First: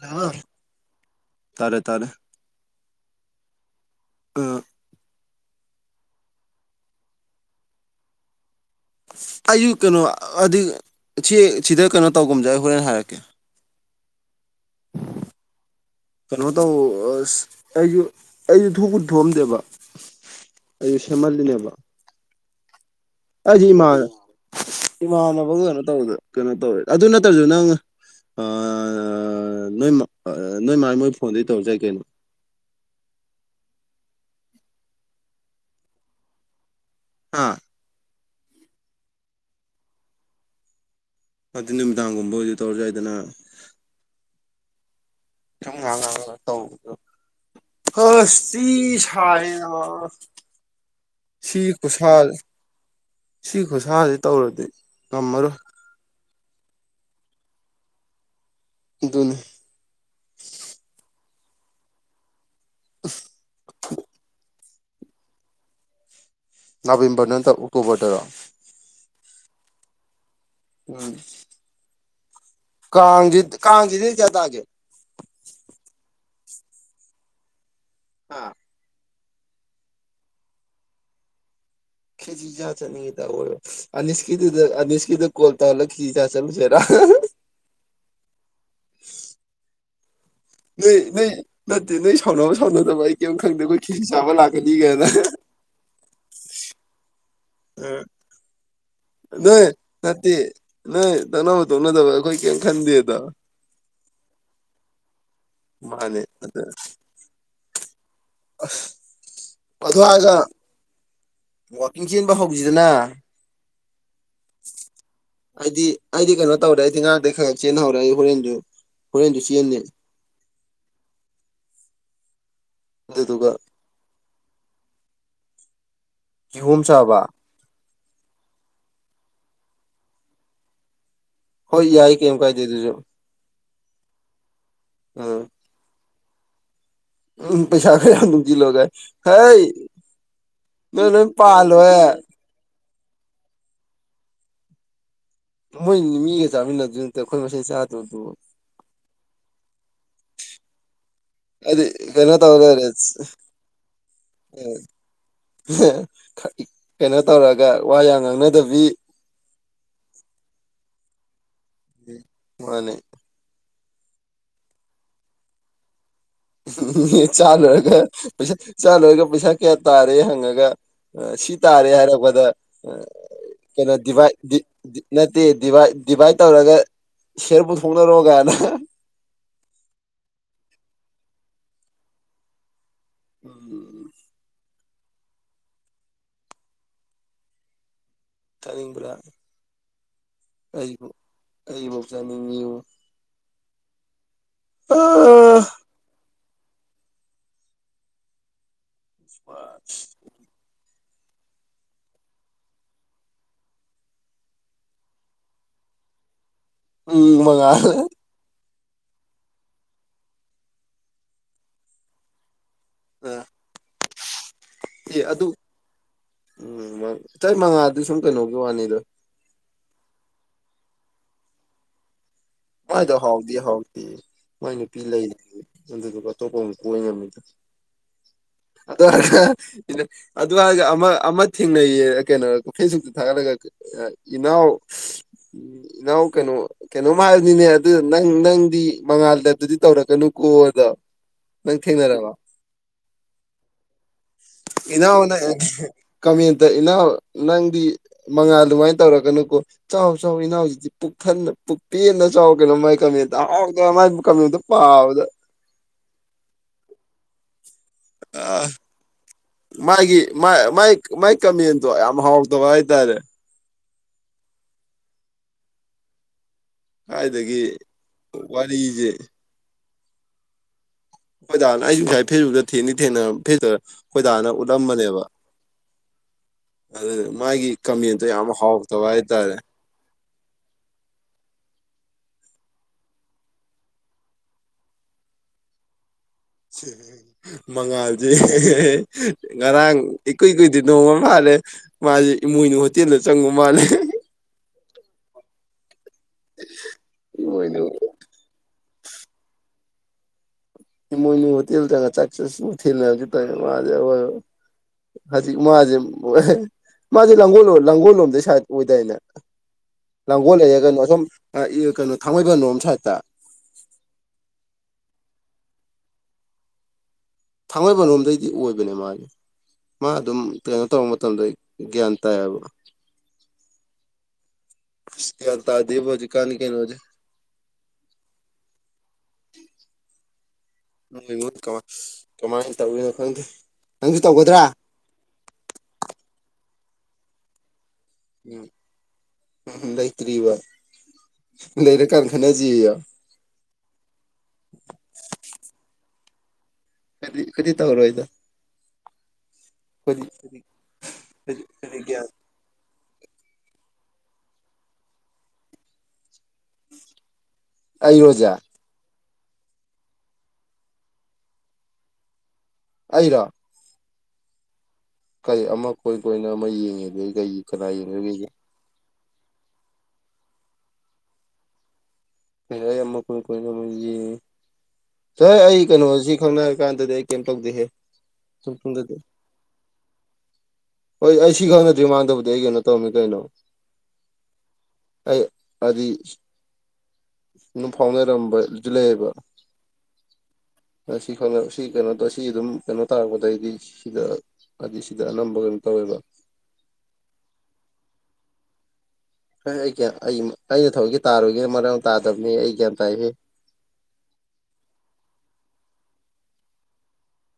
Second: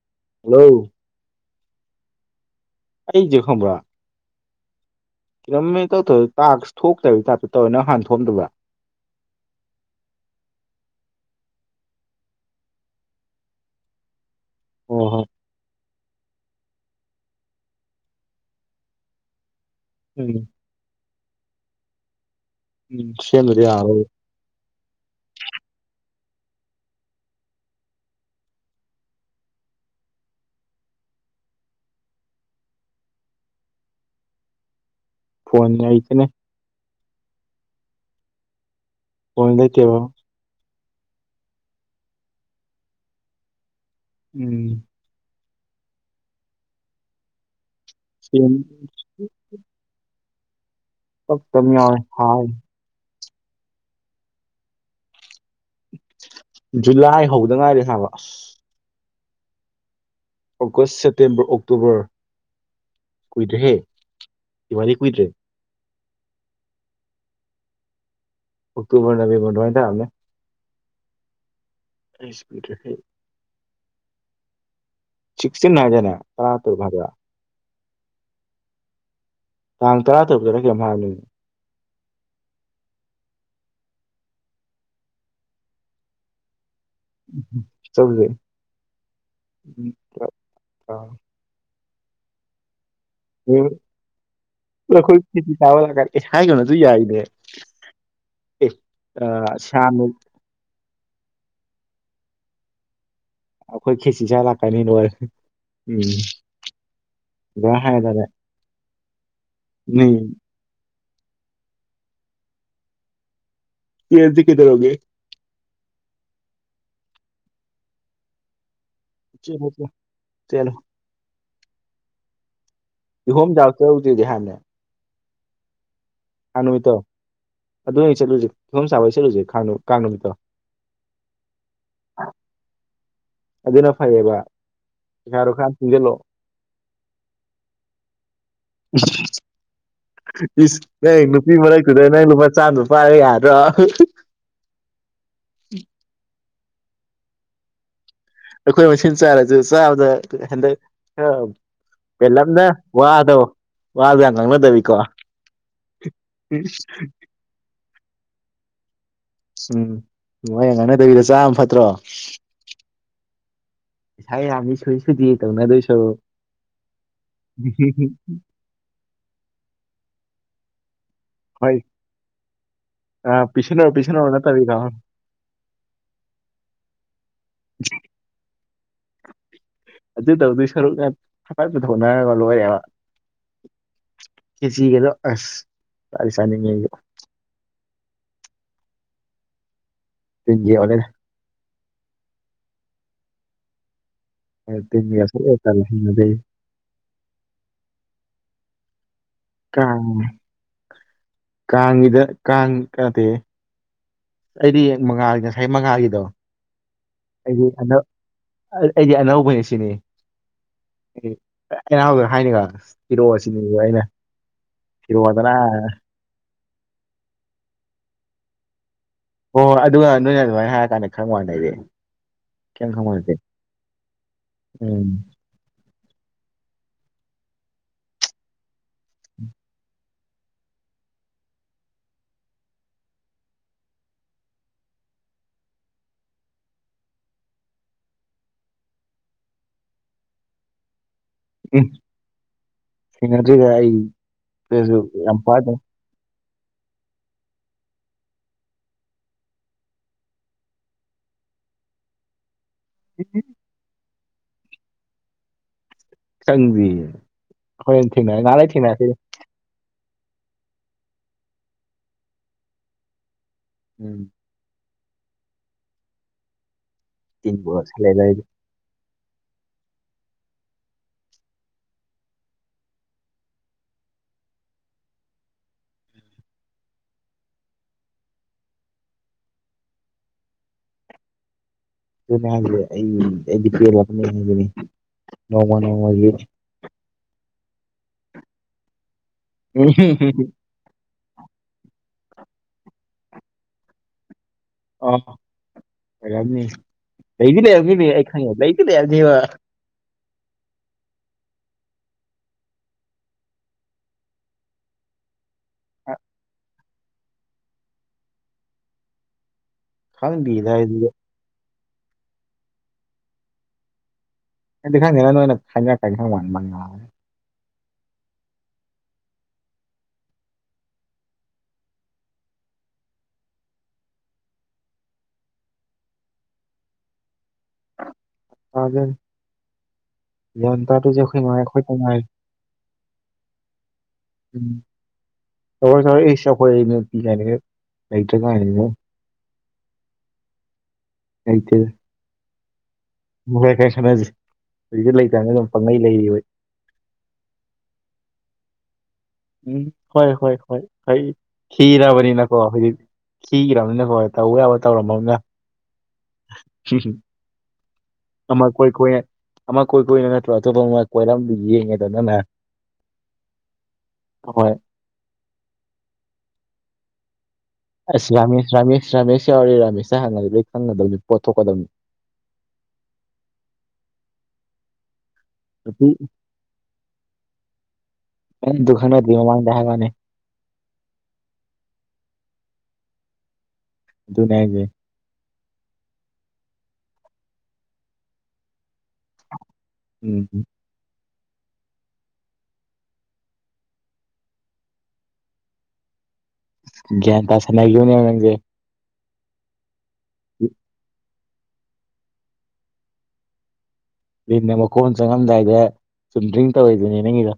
ꯀ ꯍꯜꯂꯣ ꯇꯥꯔꯦ ꯇꯥꯔꯦ ꯑꯩꯁ ꯈꯣꯡꯕ꯭ꯔꯥ ꯎꯝ ꯀꯔꯝ ꯇꯧꯣꯏ ꯇꯥꯛꯁ ꯊꯣꯛꯇ꯭ꯔꯕ ꯇꯥꯏꯞꯇ ꯇꯧꯋꯦ ꯅꯪ ꯍꯥꯟ ꯊꯣꯛꯝꯗꯕ꯭ꯔꯥ ꯑꯩꯁꯨ ꯀꯩꯅꯣ ꯍꯥꯏ ꯁꯤ ꯁꯤꯗ ꯀꯩꯅꯣ ꯇꯧꯒꯨꯝꯖꯦ ꯍꯣꯔꯦꯟ ꯍꯥꯏꯔꯛꯀꯦ ꯑꯣ ꯍꯣ ꯀꯩꯅꯣ ꯇꯧ ꯑꯁ ꯑꯩꯁꯨ ꯑꯩꯁꯨ ꯊꯣꯛꯄꯨ ꯊꯣꯛꯑꯝꯗꯦꯕ ꯎꯝ ꯑꯩ ꯁꯦꯃꯜꯅꯤꯂ ꯎꯝ ꯁꯦꯝꯗꯗꯤ ꯑꯩꯁ ꯏꯃꯥꯟ ꯌꯥꯔꯔꯣꯏ ꯏꯃꯥꯟꯅꯕ ꯀꯩꯅꯣ ꯇꯧꯕꯗ ꯀꯩꯅꯣ ꯇꯧꯋꯦ ꯑꯗꯨ ꯅꯠꯇ꯭ꯔꯁꯨ ꯅꯪ ꯅꯣꯏ ꯅꯣꯏ ꯃꯥꯜ ꯃꯣꯏ ꯐꯣꯟꯗꯩ ꯇꯧꯔ ꯆꯠ ꯀꯩꯅꯣ ꯐꯣꯟ ꯑꯩꯏꯁꯤꯅꯦ ꯑꯥ ꯀꯣꯏ ꯂꯩꯇꯦꯕꯣ ꯑꯗꯨ ꯅꯨꯃꯤꯗꯥꯡꯒꯨꯝꯕꯕꯨꯗꯤ ꯇꯧꯔꯁꯨ ꯌꯥꯏꯗꯅ ꯎꯝ ꯇꯁ ꯁꯦꯝ ꯁꯤꯤ ꯄꯛꯇꯝ ꯌꯥꯎꯋꯦ ꯍꯥꯏ ꯈꯨꯨꯁꯍꯜ ꯁꯤ ꯈꯨꯠꯁꯁꯤ ꯇꯧꯔꯗꯤ ꯉꯝꯃꯔꯣꯏ ꯖꯨꯂꯥꯏ ꯍꯧꯗ ꯉꯥꯏꯔꯦ ꯍꯥꯏꯕ ꯑꯗꯨꯅ ꯑꯣꯒꯁ ꯁꯦꯞꯇꯦꯝꯕꯔ ꯑꯣꯛꯇꯣꯕꯔ ꯀꯨꯏꯗ꯭ꯔꯦꯍꯦ ꯏꯕꯥꯅꯤ ꯀꯨꯏꯗ꯭ꯔꯦ ꯅꯣꯕꯦꯝꯕꯔ ꯅꯠꯇ꯭ꯔ ꯑꯣꯛꯇꯣꯕꯔꯗꯔꯣ ꯑꯣꯛꯇꯣꯕꯔ ꯅꯕꯦꯃꯔ ꯋꯥ ꯊꯃꯦ ꯎꯝ ꯑꯩꯁꯦ ꯀꯥꯡꯒꯤ ꯀꯥꯒꯤꯗꯤ ꯆ ꯇꯒꯦ ꯆꯤꯛꯁꯤꯅ ꯍꯥꯏꯖꯅꯦ ꯇꯔꯥ ꯇꯔꯚꯗ꯭ꯔ ꯑ ꯇꯥꯡ ꯇꯔꯥ ꯇꯔꯨꯛꯇꯔ ꯀꯩ ꯍꯥꯏꯃꯤ ꯈꯦꯖꯤ [unintelligible] [unintelligible] ꯑꯅꯤꯁꯀꯤꯗꯨꯗ ꯑꯅꯤꯁꯀꯤꯗ ꯀꯣꯜ ꯇꯧꯍꯂ ꯈꯤꯆꯤ ꯆꯥ ꯆꯠꯂꯨꯁꯔ ꯎ ꯆꯧꯖꯦ [unintelligible] ꯎꯝ ꯅꯣꯏ ꯅꯣꯏ ꯅꯠꯇꯦ ꯅꯣꯏ ꯁꯥꯎꯅꯕ ꯁꯥꯎꯅꯗꯕ ꯑꯩ ꯀꯩꯏꯝ ꯈꯪꯗꯦ ꯎꯝ ꯑꯩꯈꯣꯏ ꯈꯤꯁꯤ ꯆꯥꯕ ꯂꯥꯛꯀꯅꯤꯒꯅ [unintelligible] ꯍꯥꯏꯒꯅꯣ ꯑꯗꯨ ꯌꯥꯏꯅꯦ [unintelligible] ꯑꯦ ꯑ ꯅꯣꯏ ꯁꯥꯅ ꯅꯠꯇꯦ ꯅꯣꯏ ꯇꯥꯛꯅꯥꯕ ꯇꯣꯛꯅꯗꯕ ꯑꯩꯈꯣꯏ ꯀꯦꯝ ꯈꯥꯟꯗꯦꯗ ꯑꯩꯈꯣꯏ ꯈꯦꯁꯤ ꯆꯥ ꯂꯥꯛꯀꯅꯤ ꯅꯣꯏ ꯎꯝ ꯃꯥꯅꯦ ꯑꯗ [unintelligible] ꯑꯗꯣ ꯎꯝ ꯍꯥꯏꯒ ꯋꯥꯛꯀꯤꯡ ꯆꯦꯟꯕ ꯍꯧꯁꯤꯗꯅ [unintelligible] ꯀꯩꯗꯧꯔꯒꯦ ꯑꯩꯗꯤ ꯑꯩꯗꯤ ꯀꯩꯅꯣ ꯇꯧꯔꯦ ꯑꯩꯗꯤ ꯉꯔꯥꯡꯗꯩ ꯈꯔ ꯆꯦꯟꯍꯧꯔꯦ ꯑꯩ ꯍꯣꯔꯦꯟꯗꯨ [unintelligible] ꯆꯦꯜꯂꯨ ꯀꯤꯍꯣꯝ ꯑꯗꯨꯗꯨꯒ ꯆꯥꯕꯥ ꯆꯠꯂꯨꯁꯦꯗꯤ ꯍꯥꯏꯕꯅꯦ ꯀꯥꯡ ꯀꯤꯍꯣꯝ ꯅꯨꯃꯤꯠꯇꯣ ꯆꯥꯕ ꯑꯗꯨ ꯑꯣꯏ ꯆꯠꯂꯨꯁꯦ ꯀꯤꯍꯣꯝ ꯆꯥꯕꯥ ꯆꯠꯂꯨꯁꯦ [unintelligible] ꯀꯥꯡ ꯅꯨꯃꯤꯠꯇꯣ ꯍꯣꯏ ꯌꯥꯏ ꯀꯦꯝ ꯀꯥꯏꯗꯦꯗꯨꯁꯨ ꯑꯗꯨꯅ ꯐꯩꯌꯦꯕ ꯑꯥ ꯄꯩꯁꯥꯗꯣ ꯈꯔ ꯇꯨꯡꯁꯜꯂꯣ ꯎꯝ ꯄꯩꯁꯥ ꯈꯔꯥ ꯌꯥꯝ ꯗꯨꯝ ꯏꯁ ꯅꯣꯏ ꯏꯁ ꯂꯣꯏ ꯅꯨꯄꯤ ꯄꯥꯜꯂꯣꯍꯦ ꯃꯔꯛꯇꯨꯗ ꯅꯪ ꯂꯨꯄꯥ ꯆꯥꯃꯥꯗꯨ ꯄꯥꯏꯔ ꯌꯥꯔꯗ꯭ꯔꯣ ꯃꯣꯏꯅꯤ ꯃꯤꯒ ꯆꯥꯃꯤꯟꯅꯗꯁꯨ ꯅꯠꯇꯦ ꯑꯩꯈꯣꯏ ꯃꯁꯦꯟ ꯆꯥꯗꯕꯗꯨꯕꯨ ꯑꯩꯈꯣꯏ ꯃꯁꯦꯟ ꯆꯥꯔꯁꯨ ꯆꯥꯕꯗ ꯍꯟꯗꯛ ꯈꯔ ꯑꯗꯤ ꯀꯩꯅꯣ ꯇꯧ ꯄꯦꯜꯂꯞꯅ ꯂꯩꯔꯦ ꯋꯥꯗꯣ ꯋꯥꯗꯣ ꯌꯥꯝ ꯉꯥꯡꯅꯗꯕꯤꯀꯣ [unintelligible] ꯀꯩꯅꯣ ꯇꯧꯔꯒ ꯋꯥ ꯌꯥꯝ ꯉꯥꯡꯅꯗꯕꯤ ꯁꯨꯝ ꯋꯥ ꯌꯥꯝ ꯉꯥꯡꯅꯗꯕꯤꯗ ꯆꯥꯕꯅ ꯐꯠꯇ꯭ꯔꯣ ꯃꯥꯅꯦ ꯄꯩꯁꯥ ꯌꯥꯝꯃꯤ ꯁꯨꯏ ꯁꯨꯏꯗꯦ ꯇꯧꯅꯗꯨꯏ ꯁꯔꯨꯛ [unintelligible] ꯆꯥ ꯂꯣꯏꯔꯒ ꯄꯩꯁ ꯆꯥ ꯂꯣꯏꯔꯒ ꯄꯩꯁꯥ ꯀꯌꯥ ꯇꯥꯔꯦ ꯍꯪꯉꯒ ꯑꯥ ꯁꯤ ꯍꯣꯏ ꯇꯥꯔꯦ ꯍꯥꯏꯔꯛꯕꯗ ꯑ ꯄꯤꯁꯟꯅꯔꯣ ꯀꯩꯅꯣ ꯄꯤꯁꯟꯅꯔꯣ ꯗꯤꯚꯥꯏꯠ ꯗꯤ ꯅꯠꯇꯕꯤꯗꯣ ꯗꯤ ꯅꯠꯇꯦ ꯗꯤꯚꯥꯏꯠ ꯗꯤꯚꯥꯏꯠ ꯇꯧꯔꯒ ꯁꯤꯌꯥꯔ ꯄꯨꯊꯣꯛꯅꯔꯣ ꯀꯥꯏꯅ ꯑꯗꯨ ꯇꯧꯗꯣꯏ ꯁꯔꯨꯛꯅ ꯍꯥꯏ ꯄꯨꯊꯣꯛꯅꯔꯒ ꯂꯣꯏꯔꯦꯕ [unintelligible] ꯈꯦꯆꯤꯒꯗꯣ ꯑꯁ ꯆꯥꯗꯤ ꯆꯥꯅꯤꯡꯉꯦ ꯑꯩꯖꯨ ꯆꯥꯅꯤꯡꯕ꯭ꯔꯥ ꯇꯤꯟꯒꯤ ꯑꯣꯜꯂꯦꯗ ꯑꯩꯕꯨ ꯑꯩꯕꯧ ꯆꯥꯅꯤꯡꯉꯤꯌꯨ ꯑꯥ [unintelligible] ꯀꯥꯡ ꯀꯥꯡꯒꯤꯗ ꯀꯥꯡ ꯀꯇꯦ ꯑꯩꯗꯤ ꯃꯉꯥꯜꯒꯤ ꯉꯁꯥꯏ ꯃꯉꯥꯜꯒꯤꯗꯣ ꯎꯝ ꯑꯩꯗꯤ ꯃꯉꯥꯜ ꯍꯟꯗꯛ ꯑꯩ ꯑꯩꯗꯤ ꯑꯅꯧꯕꯅꯦ ꯁꯤꯅꯤ [unintelligible] ꯏꯔꯛꯑꯣ ꯁꯤꯅꯤꯗ ꯑꯩꯅ ꯑꯦ ꯑꯗꯨ ꯐꯤꯔꯣꯗꯅꯥꯅ ꯎꯝ ꯃꯥ ꯏꯇꯩꯃꯉꯥꯗꯨꯁꯨ ꯁꯨꯝ ꯀꯩꯅꯣꯒꯤ ꯋꯥꯅꯤꯗ ꯍꯣ ꯑꯗꯨꯉꯥꯟꯗꯨꯏꯅꯦ ꯑꯗꯨꯃꯥꯏꯅ ꯍꯥꯏꯔꯀꯥꯟꯗ ꯈꯪ ꯋꯥꯥꯟꯅꯤꯗꯥ ꯑꯩꯗꯤ ꯀꯩꯝ ꯃꯥꯏꯗꯣ ꯈꯪꯕꯣꯟꯇꯦ ꯍꯥꯎꯗꯤ ꯍꯥꯎꯇꯦ ꯃꯣꯏ ꯅꯨꯄꯤ ꯎꯝ ꯂꯩꯔꯤ ꯑꯗꯨꯗꯨꯒ ꯑꯇꯣꯞꯄ ꯑꯃꯨꯛ ꯀꯣꯏꯅꯔꯝꯃꯤꯗꯣ ꯑꯗꯨ [unintelligible] ꯑꯗꯨꯍꯥꯏꯖꯩ ꯑꯃ ꯑꯃ ꯊꯦꯡꯅꯩꯌꯦ ꯀꯩꯅꯣ ꯐꯦꯁꯕꯨꯛꯇ ꯊꯥꯒꯠꯂꯒ ꯑꯥ ꯏꯅꯥꯎ ꯏꯅꯥꯎ ꯀꯩꯅꯣ ꯀꯩꯅꯣꯝ ꯍꯥꯏ ꯅꯤꯅꯦ ꯑꯗꯨ ꯅꯪ ꯅꯪꯗꯤ ꯃꯉꯥꯜꯗꯗꯨꯗꯤ ꯇꯧꯔꯛꯀꯅꯨꯀꯣ ꯑꯗꯣ ꯅꯪ ꯎꯝ ꯊꯦꯡꯅꯔꯕ ꯊꯦꯡꯅꯗ꯭ꯔꯤꯗ ꯑꯩꯗꯁꯨ ꯏꯅꯥꯎꯅ ꯌꯥꯝ ꯐꯥꯗ ꯀꯃꯦꯟꯇ ꯏꯅꯥꯎ ꯅꯪꯗꯤ ꯃꯉꯥꯜ ꯑꯗꯨꯃꯥꯏꯅ ꯇꯧꯔꯛꯀꯅꯨꯀꯣ ꯆꯥꯎ ꯆꯥꯎ ꯏꯅꯥꯎꯖꯤꯗꯤ ꯄꯨꯛ ꯊꯟꯅ ꯄꯨꯛ ꯄꯨꯦꯟꯅ ꯆꯥꯎ ꯀꯩꯅꯣ ꯃꯥꯏ ꯀꯃꯦꯟꯇ ꯑꯍꯥꯎꯇ ꯃꯥꯏ ꯀꯃꯦꯟꯇꯨ ꯄꯥꯕꯗ ꯆꯪꯗ꯭ꯔꯤ ꯍꯣꯔꯦꯟ ꯊꯦꯡꯅꯔꯛ ꯉꯥꯏꯍꯥꯛ ꯂꯩꯔꯥ ꯊꯦꯡꯅꯔꯛꯈꯤꯅꯤ ꯃꯥꯒꯤ ꯃꯥꯏ ꯃꯥꯏ ꯃꯥꯏ ꯀꯃꯦꯟꯗꯣ ꯌꯥꯝ ꯍꯥꯎꯇꯕ ꯍꯥꯏꯇꯥꯔꯦ ꯎꯝ ꯀꯥꯏꯗꯒꯤ ꯇꯤꯟꯕꯨ ꯑꯣꯏꯁꯜꯂꯦꯗ ꯑꯩꯗꯤ ꯋꯥꯔꯤꯁꯦ ꯈꯣꯏꯗꯥꯅ ꯑꯩꯁꯨ [unintelligible] ꯐꯦꯁꯕꯨꯛꯇ ꯊꯦꯡꯗꯤ ꯊꯦꯡꯅꯔ ꯐꯦꯇ [unintelligible] ꯈꯣꯏ ꯗꯥꯅ ꯎꯠꯂꯝꯕꯅꯦ ꯑꯗꯨꯗ ꯃꯥꯒꯤ ꯀꯃꯦꯟꯇꯣ ꯌꯥꯝ ꯍꯥꯎꯇꯕ ꯍꯥꯏꯇꯥꯔꯦ ꯑꯗꯨꯅꯦ ꯍꯥꯏꯖꯦ ꯑꯩ ꯑꯩꯗꯤ ꯄꯦꯜꯂꯕꯅꯦ ꯑꯟꯖꯂꯤ ꯅꯣꯡꯃ ꯅꯣꯡꯃꯒꯤ ꯃꯉꯥꯜꯁꯦ ꯉꯔꯥꯡ ꯏꯀꯨꯏ ꯀꯨꯏ ꯗꯤ ꯅꯣꯡꯃ ꯑꯃꯥ ꯍꯥꯜꯂꯦ ꯃꯥꯁꯦ ꯏꯃꯣꯏꯅꯨ ꯍꯣꯇꯦꯜꯗ ꯆꯪꯉꯨ ꯃꯥꯜꯂꯦ ꯑ ꯑꯣꯏꯔꯝꯅꯤ ꯂꯩꯗꯤ ꯏꯃꯣꯏꯅꯨ ꯂꯩꯔꯝꯅꯤꯅꯦ ꯑꯩ ꯈꯪꯉꯦꯕ ꯂꯩꯗꯤ ꯂꯩꯔꯝꯅꯦꯕ ꯏꯃꯣꯏꯅꯨ ꯍꯣꯇꯦꯜ ꯆꯪꯉꯥ ꯆꯥꯛ [unintelligible] ꯍꯧꯖꯤꯛ ꯃꯥꯖꯦ [unintelligible] ꯃꯥꯁꯦ ꯂꯥꯡꯒꯣꯜ ꯂꯣꯝ ꯂꯥꯡꯒꯣꯜ ꯂꯣꯝꯗꯩ ꯁꯏꯠ ꯑꯣꯏꯗꯥꯏꯅꯦ ꯂꯥꯡꯒꯣꯜ ꯈꯪꯗꯦꯗ ꯂꯩꯔ ꯀꯩꯅꯣ ꯑꯩꯗꯤ ꯑꯁꯣꯝ ꯀꯩꯅꯣ ꯊꯥꯡꯃꯩꯕꯟ ꯔꯣꯝ ꯁꯥꯏꯗꯠꯇ ꯑꯦ ꯈꯥꯅꯣꯏꯅ ꯈꯥꯏꯅ ꯀꯥꯏ ꯃꯅ ꯊꯥꯡꯃꯩꯕꯟꯔꯣꯝꯗꯩꯗꯤ ꯑꯣꯏꯕꯅꯦ ꯃꯥꯗꯤ ꯃꯥ ꯑꯗꯨꯝ ꯀꯩꯅꯣ ꯇꯧꯕ ꯃꯇꯝꯗ ꯒ꯭ꯌꯥꯟ ꯇꯥꯏꯑꯕ ꯑꯁ ꯒ꯭ꯌꯥꯟ ꯇꯥꯗꯦ ꯍꯧꯖꯤ ꯀꯥꯟꯒꯤ ꯀꯩꯅꯣꯖꯤ ꯇꯥꯗꯦ ꯒ꯭ꯌꯥꯟ ꯇꯥꯔꯤꯁꯤ ꯑꯈꯣꯏ ꯃꯉꯥꯏꯔꯦ ꯑꯈꯣꯢ ꯈꯛ ꯉꯥꯢꯔꯦ ꯀꯃꯥꯏꯟ ꯇꯧꯋꯤꯅꯣ ꯈꯪꯗꯦ ꯅꯪꯁꯨ ꯇꯧꯒꯗ꯭ꯔꯥ [unintelligible] ꯑꯦꯁ [unintelligible] ꯎꯝ ꯎꯝ ꯂꯩꯇ꯭ꯔꯤꯕ ꯂꯩꯔ ꯀꯥꯟ ꯈꯅꯁꯦꯌꯣ ꯎ ꯐꯣꯏ ꯐꯔꯦ ꯈꯟꯅꯁꯤ ꯍꯧꯖꯤꯛꯇ ꯂꯩꯇꯥꯟꯅꯤ ꯑꯗꯨꯝ ꯄꯪꯉꯩ ꯂꯩ ꯍꯣꯏ ꯈꯣꯢꯗꯤ ꯈꯣꯢꯗꯤ ꯇꯧꯔꯣꯏꯗ ꯎꯝ ꯑꯩꯈꯣꯏꯗꯤ ꯍꯣꯏ ꯍꯣꯏ ꯑꯩꯈꯣꯏꯗꯤ ꯍꯣꯏ ꯑꯩ ꯑꯩꯈꯣꯏꯗꯤ ꯒ꯭ꯌꯥꯟ ꯈꯤꯔꯥꯕꯅꯤ ꯅꯪ ꯀꯣ ꯍꯧꯖꯤꯛ ꯈꯤꯈ꯭ꯔꯕꯅꯤꯅꯀꯣ ꯇꯧ ꯌꯥꯕ ꯇꯧꯔꯝꯃꯝꯅ [unintelligible] ꯑꯩꯔꯣ ꯑꯣꯖꯥ ꯑꯃ ꯀꯣꯏ ꯀꯣꯏꯅ ꯑꯃ ꯀꯣꯏ ꯀꯣꯏꯏꯅ ꯅꯠꯇ꯭ꯔꯣ ꯑꯇꯣꯞꯄ ꯑꯃ ꯀꯣꯏꯔꯝ ꯌꯦꯡꯉꯦꯗꯅꯅ ꯑꯩꯔꯣ ꯍꯣꯏ ꯀꯩ ꯑꯃ ꯀꯣꯏ ꯀꯣꯏꯅ ꯑꯃ ꯌꯦꯡꯉꯤꯗꯗꯒꯤ ꯀꯩ ꯀꯅꯥ ꯑꯁ ꯌꯦꯡꯗꯣꯔꯤꯒꯦ ꯔꯥꯃꯦꯁ ꯔꯥꯃꯦꯁ ꯔꯥꯃꯦꯁ ꯌꯥꯎꯔꯤ ꯔꯥꯃꯦꯁꯅ ꯍꯪꯉꯒꯛ ꯂꯣꯏ ꯈꯪꯒꯗꯕꯅꯤ ꯄꯣꯠ ꯊꯣꯛꯀꯗꯕꯅꯤ ꯍꯦ ꯌꯥꯝꯃ ꯀꯣꯏ ꯀꯣꯏꯅꯦ ꯍꯣꯏ ꯑꯩ ꯅꯨꯄꯤ ꯀꯩꯅꯣꯁꯤ ꯈꯪꯅꯔꯤ ꯀꯥꯟꯗꯗꯤ ꯑꯩ ꯀꯩꯝ ꯇꯧꯗꯦꯍꯦ ꯑꯩꯅ ꯑꯗꯨ ꯁꯨꯝꯗꯗꯤ ꯈꯪꯅꯗ꯭ꯔꯤ [unintelligible] ꯍꯣꯏ ꯑꯩ ꯁꯤ ꯈꯪꯅꯗ꯭ꯔꯤ ꯃꯥꯡꯗꯧꯕꯗꯤ ꯑꯩ ꯀꯩꯅꯣ ꯇꯧꯔꯝꯃꯤ ꯀꯩꯅꯣ ꯑꯗꯨꯅꯦ ꯍꯥꯏꯖꯦ ꯑꯩ ꯑꯗꯤ ꯑꯗꯨꯝ ꯐꯥꯎꯅꯔꯝꯕ ꯑꯗꯨ ꯂꯩꯌꯦꯕ ꯎꯝ ꯁꯤ ꯈꯅ ꯁꯤ ꯀꯩꯅꯣꯗꯣ ꯑꯁꯤ ꯑꯗꯨꯝ ꯀꯩꯅꯣ ꯇꯥꯔꯛꯄꯗꯩꯗꯤ ꯁꯤꯗ ꯍꯥꯏꯗꯤ ꯁꯤꯗ ꯑꯅꯝꯕ ꯀꯩꯅꯣ ꯇꯧꯋꯦꯕ ꯒ꯭ꯌꯥꯟ ꯇꯥꯁꯤꯅꯒꯤꯕꯅꯦꯕ ꯅꯪꯁꯦ ꯍ ꯑꯩ ꯑꯩꯅ ꯊꯧꯑꯣꯢꯀꯤ ꯇꯥꯔꯣꯢꯒꯦꯅ ꯃꯔꯛ ꯑꯃ ꯇꯥꯗꯕꯅꯤ ꯑꯩ ꯒ꯭ꯌꯥꯟ ꯇꯥꯏꯍꯦ ꯂꯤꯟꯅ ꯃꯀꯣꯟ ꯆꯪꯂꯝꯗꯥꯏꯗ ꯆꯨꯝꯗ꯭ꯔꯤꯡ ꯇꯧꯋꯦꯗꯨꯅꯦ ꯅꯪꯒꯤꯗꯣ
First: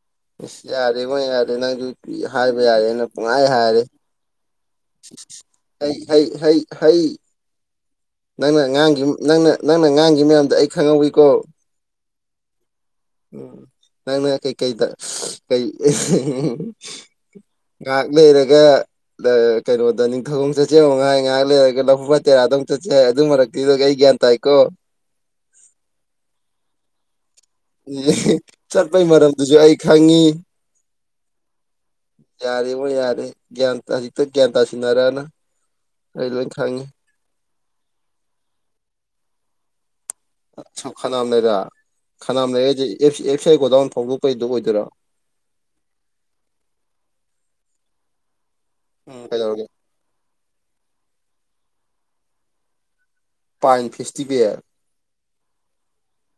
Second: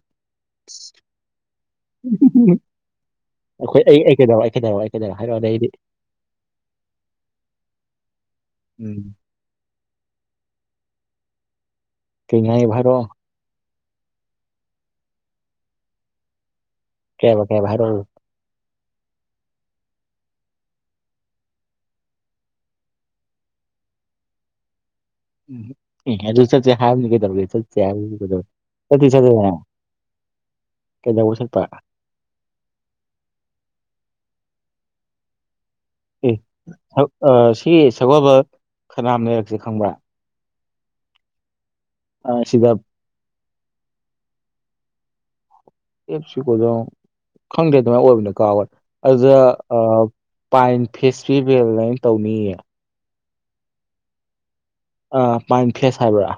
ꯏꯁ ꯌꯥꯔꯦ ꯃꯣꯏ ꯌꯥꯔꯦ ꯅꯪ ꯑꯗꯨ ꯍꯥꯏꯕ ꯌꯥꯔꯦ ꯅ ꯄꯨꯡꯍꯥꯏ ꯑꯩꯈꯣꯏ ꯍꯥꯏꯔꯦ ꯑꯩ ꯑꯩ ꯀꯩꯗꯧꯕ ꯑꯩ ꯀꯩꯗꯧꯕ ꯑꯩ ꯀꯩꯗꯧꯕ ꯍꯥꯏꯔꯛꯑꯣꯅꯦ ꯑꯩꯗꯤ ꯍꯩ ꯍꯩ ꯍꯩ ꯍꯩ ꯅꯪꯅ ꯎꯝ ꯉꯥꯡꯒꯤ ꯅꯪꯅ ꯅꯪꯅ ꯉꯥꯡꯒꯤ ꯃꯌꯥꯝꯗ ꯑꯩ ꯈꯪꯍꯧꯋꯤꯀꯣ ꯀꯩꯉꯥꯏꯚꯥꯏꯔꯣ ꯎꯝ ꯅꯪ ꯀꯩ ꯀꯩꯗ ꯀꯩ ꯀꯩ ꯍꯥꯏꯕ ꯀꯩ ꯍꯥꯏꯕ ꯍꯥꯏꯔꯛꯑꯣ ꯉꯥꯏꯍꯥꯛ ꯂꯩꯔꯒ ꯀꯩꯅꯣꯗ ꯅꯤꯡꯊꯧ ꯆꯠꯆꯦ ꯉꯥꯏ ꯉꯥꯏꯍꯥꯛ ꯂꯩꯔꯒ ꯂꯐꯨ ꯐꯇꯦꯔꯥꯗꯧ ꯆꯠꯆꯩ ꯑꯗꯨ ꯃꯔꯛꯇꯤꯗꯨꯒ ꯑꯩ ꯒ꯭ꯌꯥꯟ ꯇꯥꯏꯀꯣ ꯎꯝ ꯆꯦ ꯍꯥ ꯇꯔ ꯆꯠꯇ ꯆꯠꯇꯅꯦ ꯀꯩꯗꯧꯕ ꯆꯠꯄꯩ ꯃꯔꯝꯗꯨꯁꯨ ꯑꯩ ꯈꯪꯉꯤ ꯆꯠꯄ ꯌꯥꯔꯦꯕꯨ ꯌꯥꯔꯦ ꯭ꯟꯇꯁꯤꯛꯇ ꯭ꯟꯇꯥꯁꯤꯅꯔꯅ ꯑꯦ ꯁꯤ ꯁꯒꯣꯜꯕꯜ ꯈꯅꯥꯝ ꯂꯩꯔꯛꯁꯦ ꯈꯪꯕ꯭ꯔꯥ ꯁꯨꯝ ꯈꯅꯥꯝ ꯂꯩꯔ ꯑ, ꯈꯅꯥꯝ ꯁꯤꯗ ꯂꯩꯔꯁꯦ ꯑꯦꯐ ꯁꯤ ꯑꯥꯏ ꯒꯣꯗꯥꯎꯟ ꯐꯣꯡꯗꯣꯛꯄꯩꯗꯨ ꯑꯣꯏꯗꯣꯏꯔꯣ ꯑꯦꯞꯁꯤꯀꯣꯗꯣ ꯈꯪꯗꯦ ꯑꯗꯨꯃꯥꯏꯅ ꯑꯣꯏꯕꯅꯤ ꯀꯥ ꯍꯣꯏ ꯎꯝ ꯑꯗꯨꯗ ꯀꯩꯗꯧꯔꯒꯦ ꯄꯥꯏꯟ ꯐꯦꯁꯇꯤꯚꯦꯜ ꯅ ꯇꯧꯅꯤꯡꯌꯦ ꯄꯥꯏꯟ ꯐꯦꯁꯇꯤꯚꯦꯜ ꯑ ꯄꯥꯏꯟ ꯐꯦꯁ ꯍꯥꯏꯕ꯭ꯔꯥ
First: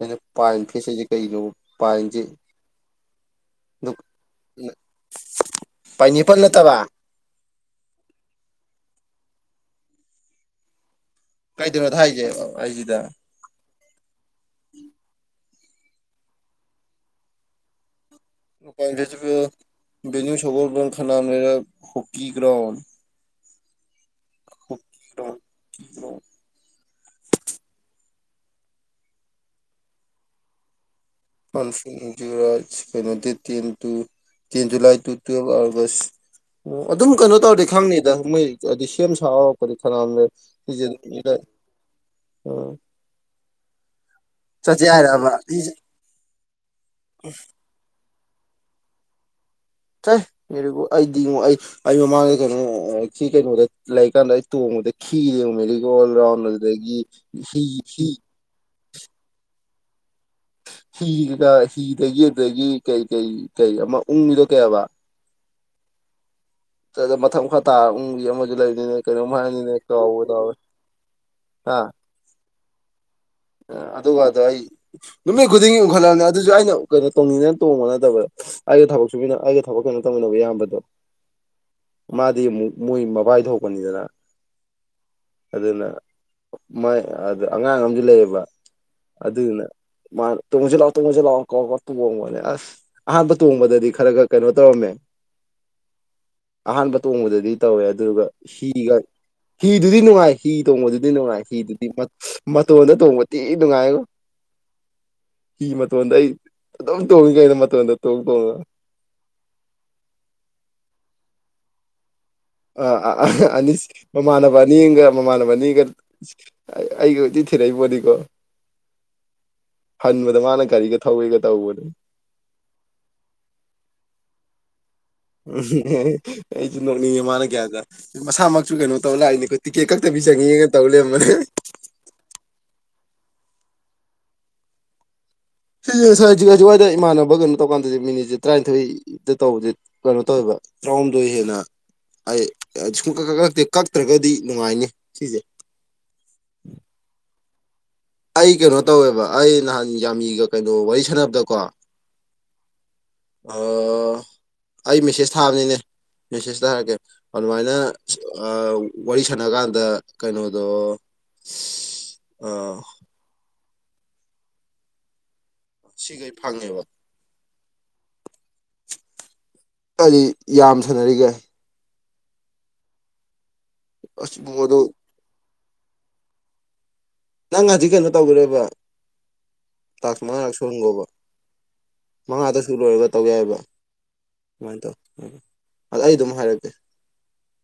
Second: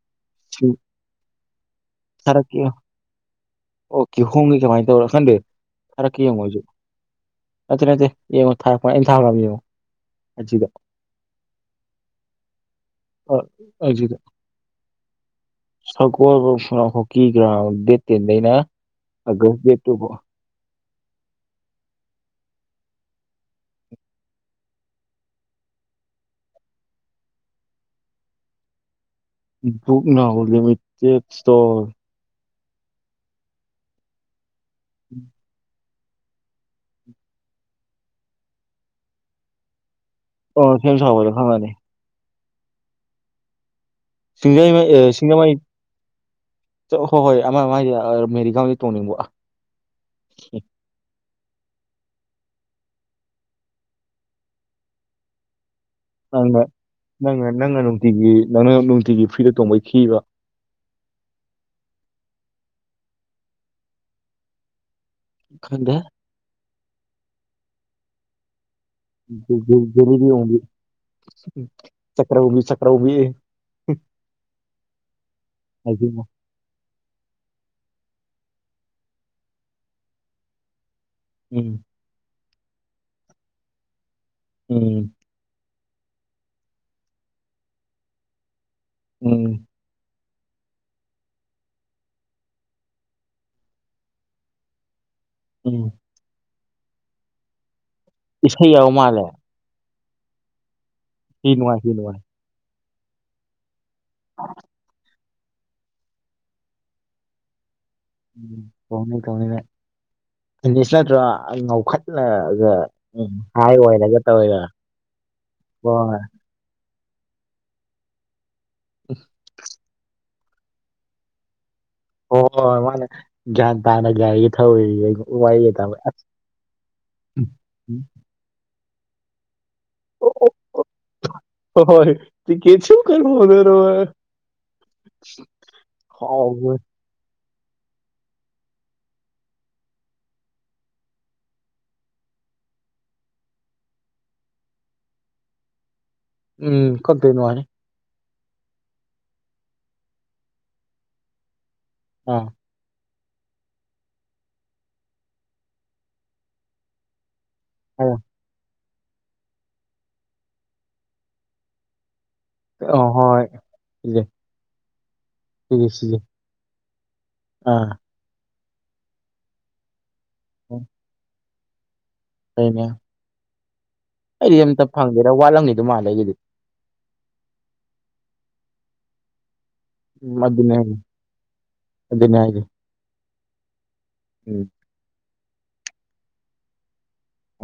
ꯑꯩꯅ ꯄꯥꯏꯟ ꯁꯤ- ꯐꯦꯁꯁꯦ ꯀꯩꯅꯣ ꯄꯥꯏꯟꯁꯦ ꯊꯥꯔꯛꯀꯦ ꯑꯣ ꯀꯤꯍꯣꯡꯒꯤ ꯀꯃꯥꯏꯅ ꯇꯧꯔ ꯈꯟꯗꯦ ꯊꯔꯛꯀꯦ ꯄꯥꯏꯅꯦꯄꯜ ꯌꯦꯡꯉꯣ ꯑꯩꯁꯨ ꯅꯠꯇꯕ ꯅꯠꯇꯦ ꯅꯠꯇꯦ ꯌꯦꯡꯉꯣ ꯊꯥꯔꯛꯄ ꯑꯩꯅ ꯊꯥꯒꯔꯃꯦ ꯌꯦꯡꯉꯣ ꯑꯖꯤꯗ ꯀꯩꯗꯅꯣ ꯊꯥꯏꯖꯦ ꯑꯥꯏꯖꯤꯗ ꯍꯣꯏ ꯑꯥꯏꯖꯤꯗ ꯁꯒꯣꯜꯕꯣ ꯐꯨꯅꯈꯣꯛꯒꯤ ꯒ꯭ꯔꯥꯎꯟ ꯗꯦꯠ ꯇꯦꯟꯗꯩꯅ ꯑꯥꯒꯁ ꯗꯦꯠ ꯇꯨꯐꯥꯎ ꯁꯒꯣꯜꯕꯜ ꯈꯥꯅꯝ hockey ground hockey ground hockey ground book ꯅ ꯍꯨꯂꯤꯃꯤꯇꯦꯠ ꯀꯩꯅꯣ ten two ten July [unintelligible] two ꯇꯨꯌꯦꯞ ꯑꯥꯒꯁ ꯑꯣ ꯑꯗꯨꯝ ꯀꯩꯅꯣ ꯇꯧꯔꯗꯤ ꯈꯪꯅꯤꯗ ꯃꯣꯏ ꯑꯗꯤ ꯁꯦꯝ ꯁꯥ ꯍꯧꯔꯛꯄꯗꯤ ꯀꯅꯥꯅ ꯑꯣ ꯊꯤꯖꯤꯟ ꯁꯦꯝ ꯁꯥꯕꯗꯣ ꯏꯗ ꯈꯪꯉꯅꯤ ꯑ ꯁꯤꯡꯖꯉꯩ ꯑ ꯍꯥꯏꯔꯕ ꯁꯤꯡꯖꯃꯩ ꯁꯤꯁꯦ ꯍꯣꯏ ꯍꯣꯏ ꯑꯃ ꯃꯥꯏꯁꯦ ꯑ ꯃꯦꯔꯤꯒꯥꯎꯗꯤ ꯇꯣꯡꯅꯤꯡꯕ ꯆꯩ ꯃꯦꯔꯤꯒꯣꯠ ꯑꯩꯗꯤ ꯉꯣ ꯑꯩ ꯑꯩ ꯃꯃꯥꯡꯗ ꯀꯩꯅꯣ ꯁꯤ ꯀꯩꯅꯣꯗ ꯂꯩꯔꯤꯀꯥꯟꯗ ꯑꯩ ꯇꯣꯡꯕꯗ ꯈꯤꯔꯦꯉꯣ ꯃꯦꯔꯤꯒꯣꯜ ꯔꯥꯎꯟ ꯅꯪꯅ ꯑꯗꯨꯗꯒꯤ ꯅꯪꯅ ꯍꯤ ꯅꯪꯅ ꯍꯤ ꯅꯨꯡꯇꯤꯒꯤ ꯅꯪꯅ ꯅꯨꯡꯇꯤꯒꯤ ꯐꯤꯔꯗ ꯇꯣꯡꯕꯩ ꯈꯤꯕ ꯍꯤꯒꯤꯗ ꯍꯤꯗꯒꯤ ꯑꯗꯒꯤ ꯀꯩ ꯀꯩ ꯀꯩ ꯑꯃ ꯎꯪꯕꯤꯗꯣ ꯀꯩꯑꯕ ꯈ ꯪꯗꯦ ꯃꯊꯛ ꯃꯈꯥ ꯇꯥꯔ ꯎꯪꯕꯤ ꯑꯃꯁꯨ ꯂꯩꯔꯤꯅꯦ ꯍꯥ ꯆꯀ꯭ꯔꯑꯨꯡꯕꯤ ꯆꯀ꯭ꯔꯑꯨꯡꯕꯤ [unintelligible] ꯑꯗꯨꯒꯗꯣ ꯑꯩ ꯅꯨꯃꯤꯠ ꯈꯨꯗꯤꯡꯒꯤ ꯍꯥꯏꯖꯤꯟꯕ ꯎꯈꯠꯂꯛꯑꯃꯦ ꯑꯗꯨ ꯑꯩꯅ ꯀꯩꯅꯣ ꯇꯣꯡꯅꯤꯡꯗꯅ ꯇꯣꯡꯕ ꯅꯠꯇꯕ ꯑꯩꯒꯤ ꯊꯕꯛ ꯁꯨꯃꯤꯟ ꯑꯩꯒ ꯊꯕꯛ ꯀꯩꯅꯣ ꯇꯧꯃꯤꯟꯅꯕ ꯏꯌꯥꯟꯕꯗꯣ ꯎꯝ ꯃꯥꯗꯤ ꯑꯃꯨꯛ ꯃꯣꯏ ꯃꯕꯥꯏ ꯊꯣꯛꯄꯅꯤꯗꯅ ꯎꯝ ꯑꯗꯨꯅ ꯃꯥꯏ ꯑꯗꯥ ꯑꯉꯥꯡ ꯑꯃꯁꯨ ꯂꯩꯌꯦꯕ ꯑꯗꯨꯅ ꯎꯝ ꯃꯥꯅ ꯇꯨꯡꯉꯁꯤ ꯂꯥꯛꯑꯣ ꯇꯨꯡꯉꯁꯤ ꯂꯥꯎꯑꯣ ꯀꯧꯔꯛꯑ ꯇꯣꯡꯕꯅꯦ ꯑꯁ ꯑꯍꯥꯟꯕ ꯇꯣꯡꯕꯗꯗꯤ ꯈꯔ ꯈꯔ ꯀꯩꯅꯣ ꯇꯧꯔꯝꯃꯦ ꯎꯝ ꯑꯍꯥꯟꯕ ꯇꯣꯡꯕꯗꯗꯤ ꯇꯧꯋꯦ ꯑꯗꯨꯒ ꯏꯁꯩ ꯌꯥꯎ ꯍꯤꯒ ꯃꯥꯜꯂꯦ ꯍꯤꯗꯨꯗꯤ ꯅꯨꯡꯉꯥꯏ ꯍꯤ ꯇꯣꯡꯕꯗꯨꯗꯤ ꯅꯨꯡꯉꯥꯏ ꯁꯤ ꯍꯤꯗꯨꯗꯤ ꯁꯤ ꯃ ꯅꯨꯡꯉꯥꯏ ꯃꯇꯣꯟꯗ ꯇꯣꯡꯕ ꯊꯤ ꯅꯨꯡꯉꯥꯏꯕꯣ [unintelligible] ꯍꯤ ꯃꯇꯣꯟꯗ ꯑꯩ ꯑꯗꯨꯝ ꯇꯣꯡꯉꯤ ꯀꯩꯅꯣ ꯃꯇꯣꯟꯗ ꯇꯣꯡ ꯇꯣꯡꯉ ꯇꯣꯡꯅꯤ ꯇꯣꯡꯅꯤ ꯅꯪ ꯍꯤꯂꯤꯁꯔꯗꯔ ꯉꯧꯈꯠꯂ ꯑ ꯑ ꯑꯅꯤꯁ ꯃꯃꯥꯟꯅꯕ ꯑꯅꯤꯑꯝꯒ ꯃꯃꯥꯟꯅꯕ ꯑꯅꯤꯒ ꯍꯣꯏ ꯑꯩ ꯑꯩꯒ ꯀꯣꯏꯊꯤ ꯊꯤꯔꯛꯏꯄꯣꯅꯤꯀꯣ [inaudible] ꯍꯟꯕꯗ ꯃꯥꯅ ꯒꯥꯔꯤꯒ ꯊꯧꯕꯤꯒ ꯇꯧꯕꯅꯦ ꯍꯣꯏ ꯍꯣꯏ ꯃꯥꯅ ꯒ꯭ꯌꯥꯟ ꯇꯥꯅ ꯒꯔꯤ ꯊꯧꯋꯦꯌꯦ ꯑꯩꯕꯨ ꯎꯝ ꯑꯩꯁꯨ ꯅꯣꯛꯅꯤꯡꯉꯦ ꯃꯥꯅ ꯒꯌ꯭ꯥꯟ ꯇꯥ ꯃꯁꯥꯃꯛꯁꯨ ꯀꯩꯅꯣ ꯇꯧ ꯂꯥꯛꯏꯅꯦ ꯇꯤꯀꯦꯠ ꯈꯛꯇꯕꯤ ꯆꯪꯉꯦꯒ ꯇꯧ ꯂꯩꯔꯝꯕꯅꯦ ꯍꯣꯏ ꯍꯣꯏ ꯇꯤꯀꯦꯠꯁꯨ ꯀꯍꯣꯗꯔꯣꯏ ꯁꯤ ꯖꯒꯖꯋꯥꯏꯗ ꯏꯃꯥꯟꯅꯕ [unintelligible] ꯇꯣꯀꯥꯟꯗꯁꯦ ꯃꯤꯅꯤꯠꯁꯦ ꯇꯔꯥꯅꯤꯊꯣꯏꯗ ꯇꯧꯕꯁꯦ ꯀꯩꯅꯣ ꯇꯧꯋꯦꯕ ꯇꯔꯥꯍꯨꯝꯗꯣꯏ ꯍꯦꯟꯅ ꯑꯩ ꯁꯨꯡ ꯀꯛ ꯀ ꯀꯛꯇꯦ ꯀꯛꯇ꯭ꯔꯒꯗꯤ ꯅꯨꯡꯉꯥꯏꯅꯤ ꯁꯤꯁꯦ ꯎꯝ ꯀꯛꯇꯗꯤ ꯅꯨꯉꯥꯏꯅꯤ ꯑꯩ ꯀꯩꯅꯣ ꯇꯧꯋꯦꯕ ꯑꯩ ꯅꯍꯥꯟ ꯌꯥꯝꯃꯤꯒ ꯀꯩꯅꯣ ꯋꯥꯔꯤ ꯁꯥꯟꯅꯕꯗꯀꯣ ꯑ ꯑꯩ ꯃꯦꯁꯦꯖ ꯊꯥꯕꯅꯤꯅꯦ ꯃꯦꯁꯦꯖ ꯊꯥꯔꯛꯀꯦ ꯑꯗꯨꯃꯥꯏꯅ ꯋꯥꯔꯤ ꯁꯥꯟꯅ ꯀꯥꯟꯗ ꯀꯩꯅꯣꯗꯣ ꯑ ꯑ ꯍꯣꯏꯁꯤ ꯁꯤꯈꯩ ꯐꯪꯉꯦꯕ ꯑꯥ ꯍꯥꯏꯗꯤ ꯌꯥꯝ ꯁꯥꯟꯅꯔꯤꯒꯦ ꯀꯩꯅꯣ ꯑꯁ ꯑꯩꯗꯤ ꯑꯗꯨ ꯑꯝꯇ ꯐꯪꯒꯦꯔ ꯋꯥꯠꯂꯝꯅꯤꯗ ꯃꯥꯜꯩꯒꯤꯗꯤ ꯅꯪ ꯉꯁꯤ ꯀꯩꯅꯣ ꯇꯧꯗꯔꯦꯕ ꯇꯥꯁ ꯎꯝ ꯃꯥꯉ ꯑꯗꯨꯅꯦ ꯍꯥꯏꯁꯦ ꯁꯒꯣꯕ ꯑꯗꯨꯅꯦ ꯃꯪ ꯑ ꯍꯥꯏꯁꯦ ꯁꯨꯔꯨ ꯑꯣꯏꯒ ꯇꯧ ꯌꯥꯦꯏꯕ ꯎꯝ ꯑꯗꯨꯃꯥꯏꯅ ꯇꯧ ꯎ ꯑꯗ ꯑꯩ ꯑꯗꯨꯝ ꯍꯥꯏꯔꯛꯀꯦ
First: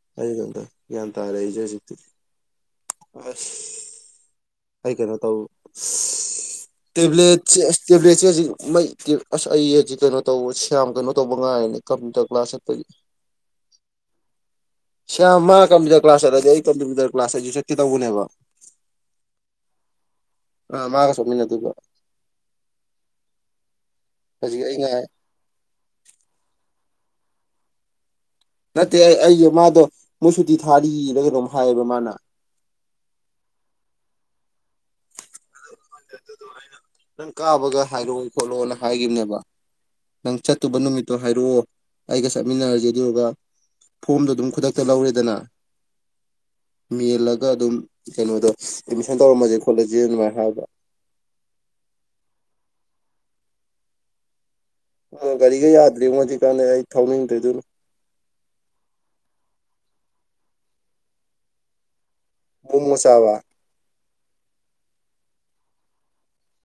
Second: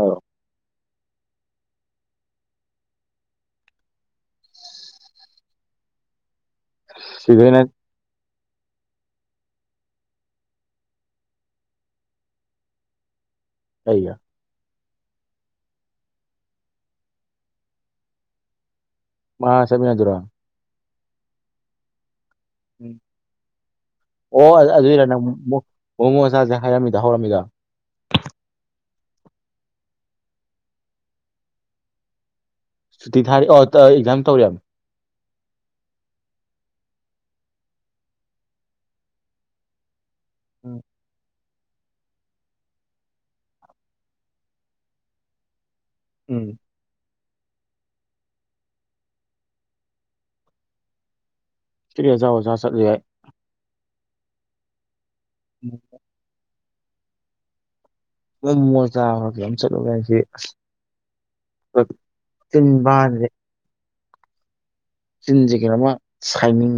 ꯑꯧ ꯍꯥꯏꯗ ꯌꯥꯝ ꯇꯥꯔꯦ ꯑꯩꯖꯦꯁꯤ ꯑꯁ ꯑꯩ ꯀꯩꯅꯣ ꯇꯕꯨ ꯁꯤꯗꯩꯅ ꯇꯦꯕ꯭ꯂꯠꯁ ꯇꯦꯕ꯭ꯂꯦꯠꯁꯦ ꯍꯧꯖꯤꯛ ꯑꯁ ꯑꯩ ꯍꯧꯖꯤꯛ ꯀꯩꯅꯣ ꯇꯧ ꯁꯌꯥꯝ ꯀꯩꯅꯣ ꯇꯧꯕ ꯉꯥꯏꯅꯦ ꯀꯝꯄ꯭ꯌꯨꯇꯔ ꯀ꯭ꯂꯥꯁ ꯆꯠꯄꯗꯤ [inaudible] ꯑꯩ ꯁ ꯃꯥ ꯀꯝꯄ꯭ꯌꯨꯇꯔ ꯀ꯭ꯂꯥꯁ ꯆꯠꯂꯗꯤꯦ ꯑꯩ ꯀꯝꯄ꯭ꯌꯨꯇꯔ ꯀ꯭ꯂꯥꯁ ꯍꯥꯏꯁꯨ ꯆꯠꯇꯦ ꯇꯧꯕꯅꯦꯕ ꯃꯥ ꯁꯃꯤꯅꯗꯨꯔ ꯑ ꯃꯥꯒ ꯁꯣꯝꯅ ꯑꯗꯨ ꯎꯝ ꯑꯣ ꯍꯧꯖꯤꯛ ꯑꯩ ꯉꯥꯏ ꯑꯗꯨꯏꯔ ꯅꯪ ꯃꯣꯃꯣ ꯃꯆꯥꯁꯦ ꯍꯥꯏꯔꯝꯃꯤꯗ ꯍꯧꯔꯝꯃꯤꯗ ꯅꯠꯇꯦ ꯑꯩ ꯑꯩꯒꯤ ꯃꯥꯗꯣ ꯃꯣꯏ ꯁꯨꯇꯤ ꯊꯥꯔꯤꯔꯒ ꯑꯗꯨꯣꯝ ꯍꯥꯏꯌꯦꯕ ꯃꯥꯅ ꯁꯨꯇꯤ ꯊꯥꯔꯤ ꯑꯣ ꯑꯦꯛꯖꯥꯝ ꯇꯧꯔꯤꯕꯕꯅꯦ ꯅꯪ ꯀꯥꯕꯒ ꯍꯥꯏꯔꯛꯑꯣ ꯈꯣꯠꯂꯣꯅ ꯍꯥꯏꯈꯤꯕꯅꯦꯕ ꯅꯪ ꯆꯠꯇꯨꯕ ꯅꯨꯃꯤꯠꯇꯣ ꯍꯥꯏꯔꯛꯑꯣ ꯑꯩꯒ ꯆꯠꯃꯤꯟꯅꯔꯁꯦ ꯑꯗꯨꯒ ꯐꯣꯝꯗꯣ ꯑꯗꯨꯝ ꯈꯨꯗꯛꯇ ꯂꯧꯔꯦꯗꯅ ꯎꯝ ꯃꯦꯜꯂꯒ ꯑꯗꯨꯝ ꯀꯩꯅꯣꯗꯣ ꯑꯦꯗꯃꯤꯁꯟ ꯇꯧꯔꯝꯃꯁꯦ ꯈꯣꯠꯂꯁꯦ ꯑꯗꯨꯃꯥꯏꯅ ꯊꯥꯕ ꯐꯤꯔꯤꯌꯥ ꯆꯥꯎꯎꯑꯣꯖ ꯆꯠ ꯌꯥꯦ ꯑꯣ ꯒꯥꯒ ꯌꯥꯗ꯭ꯔꯤ ꯃꯣ ꯍꯧꯖꯤꯛ ꯀꯥꯟꯅꯩ ꯑꯩ ꯊꯧꯅꯤꯡꯗ꯭ꯔꯦ ꯑꯗꯨꯅ ꯅꯣꯏ ꯃꯣ ꯆꯥꯔ ꯌꯥꯝ ꯆꯠꯂꯣꯒ ꯍꯥꯏꯁꯤ ꯑꯁ ꯃꯣꯃꯣ ꯇꯕꯥꯦ ꯆꯥꯕ ꯆꯤꯟꯁꯤꯒꯦꯅ ꯑꯃ ꯁꯥꯏꯅꯤꯡ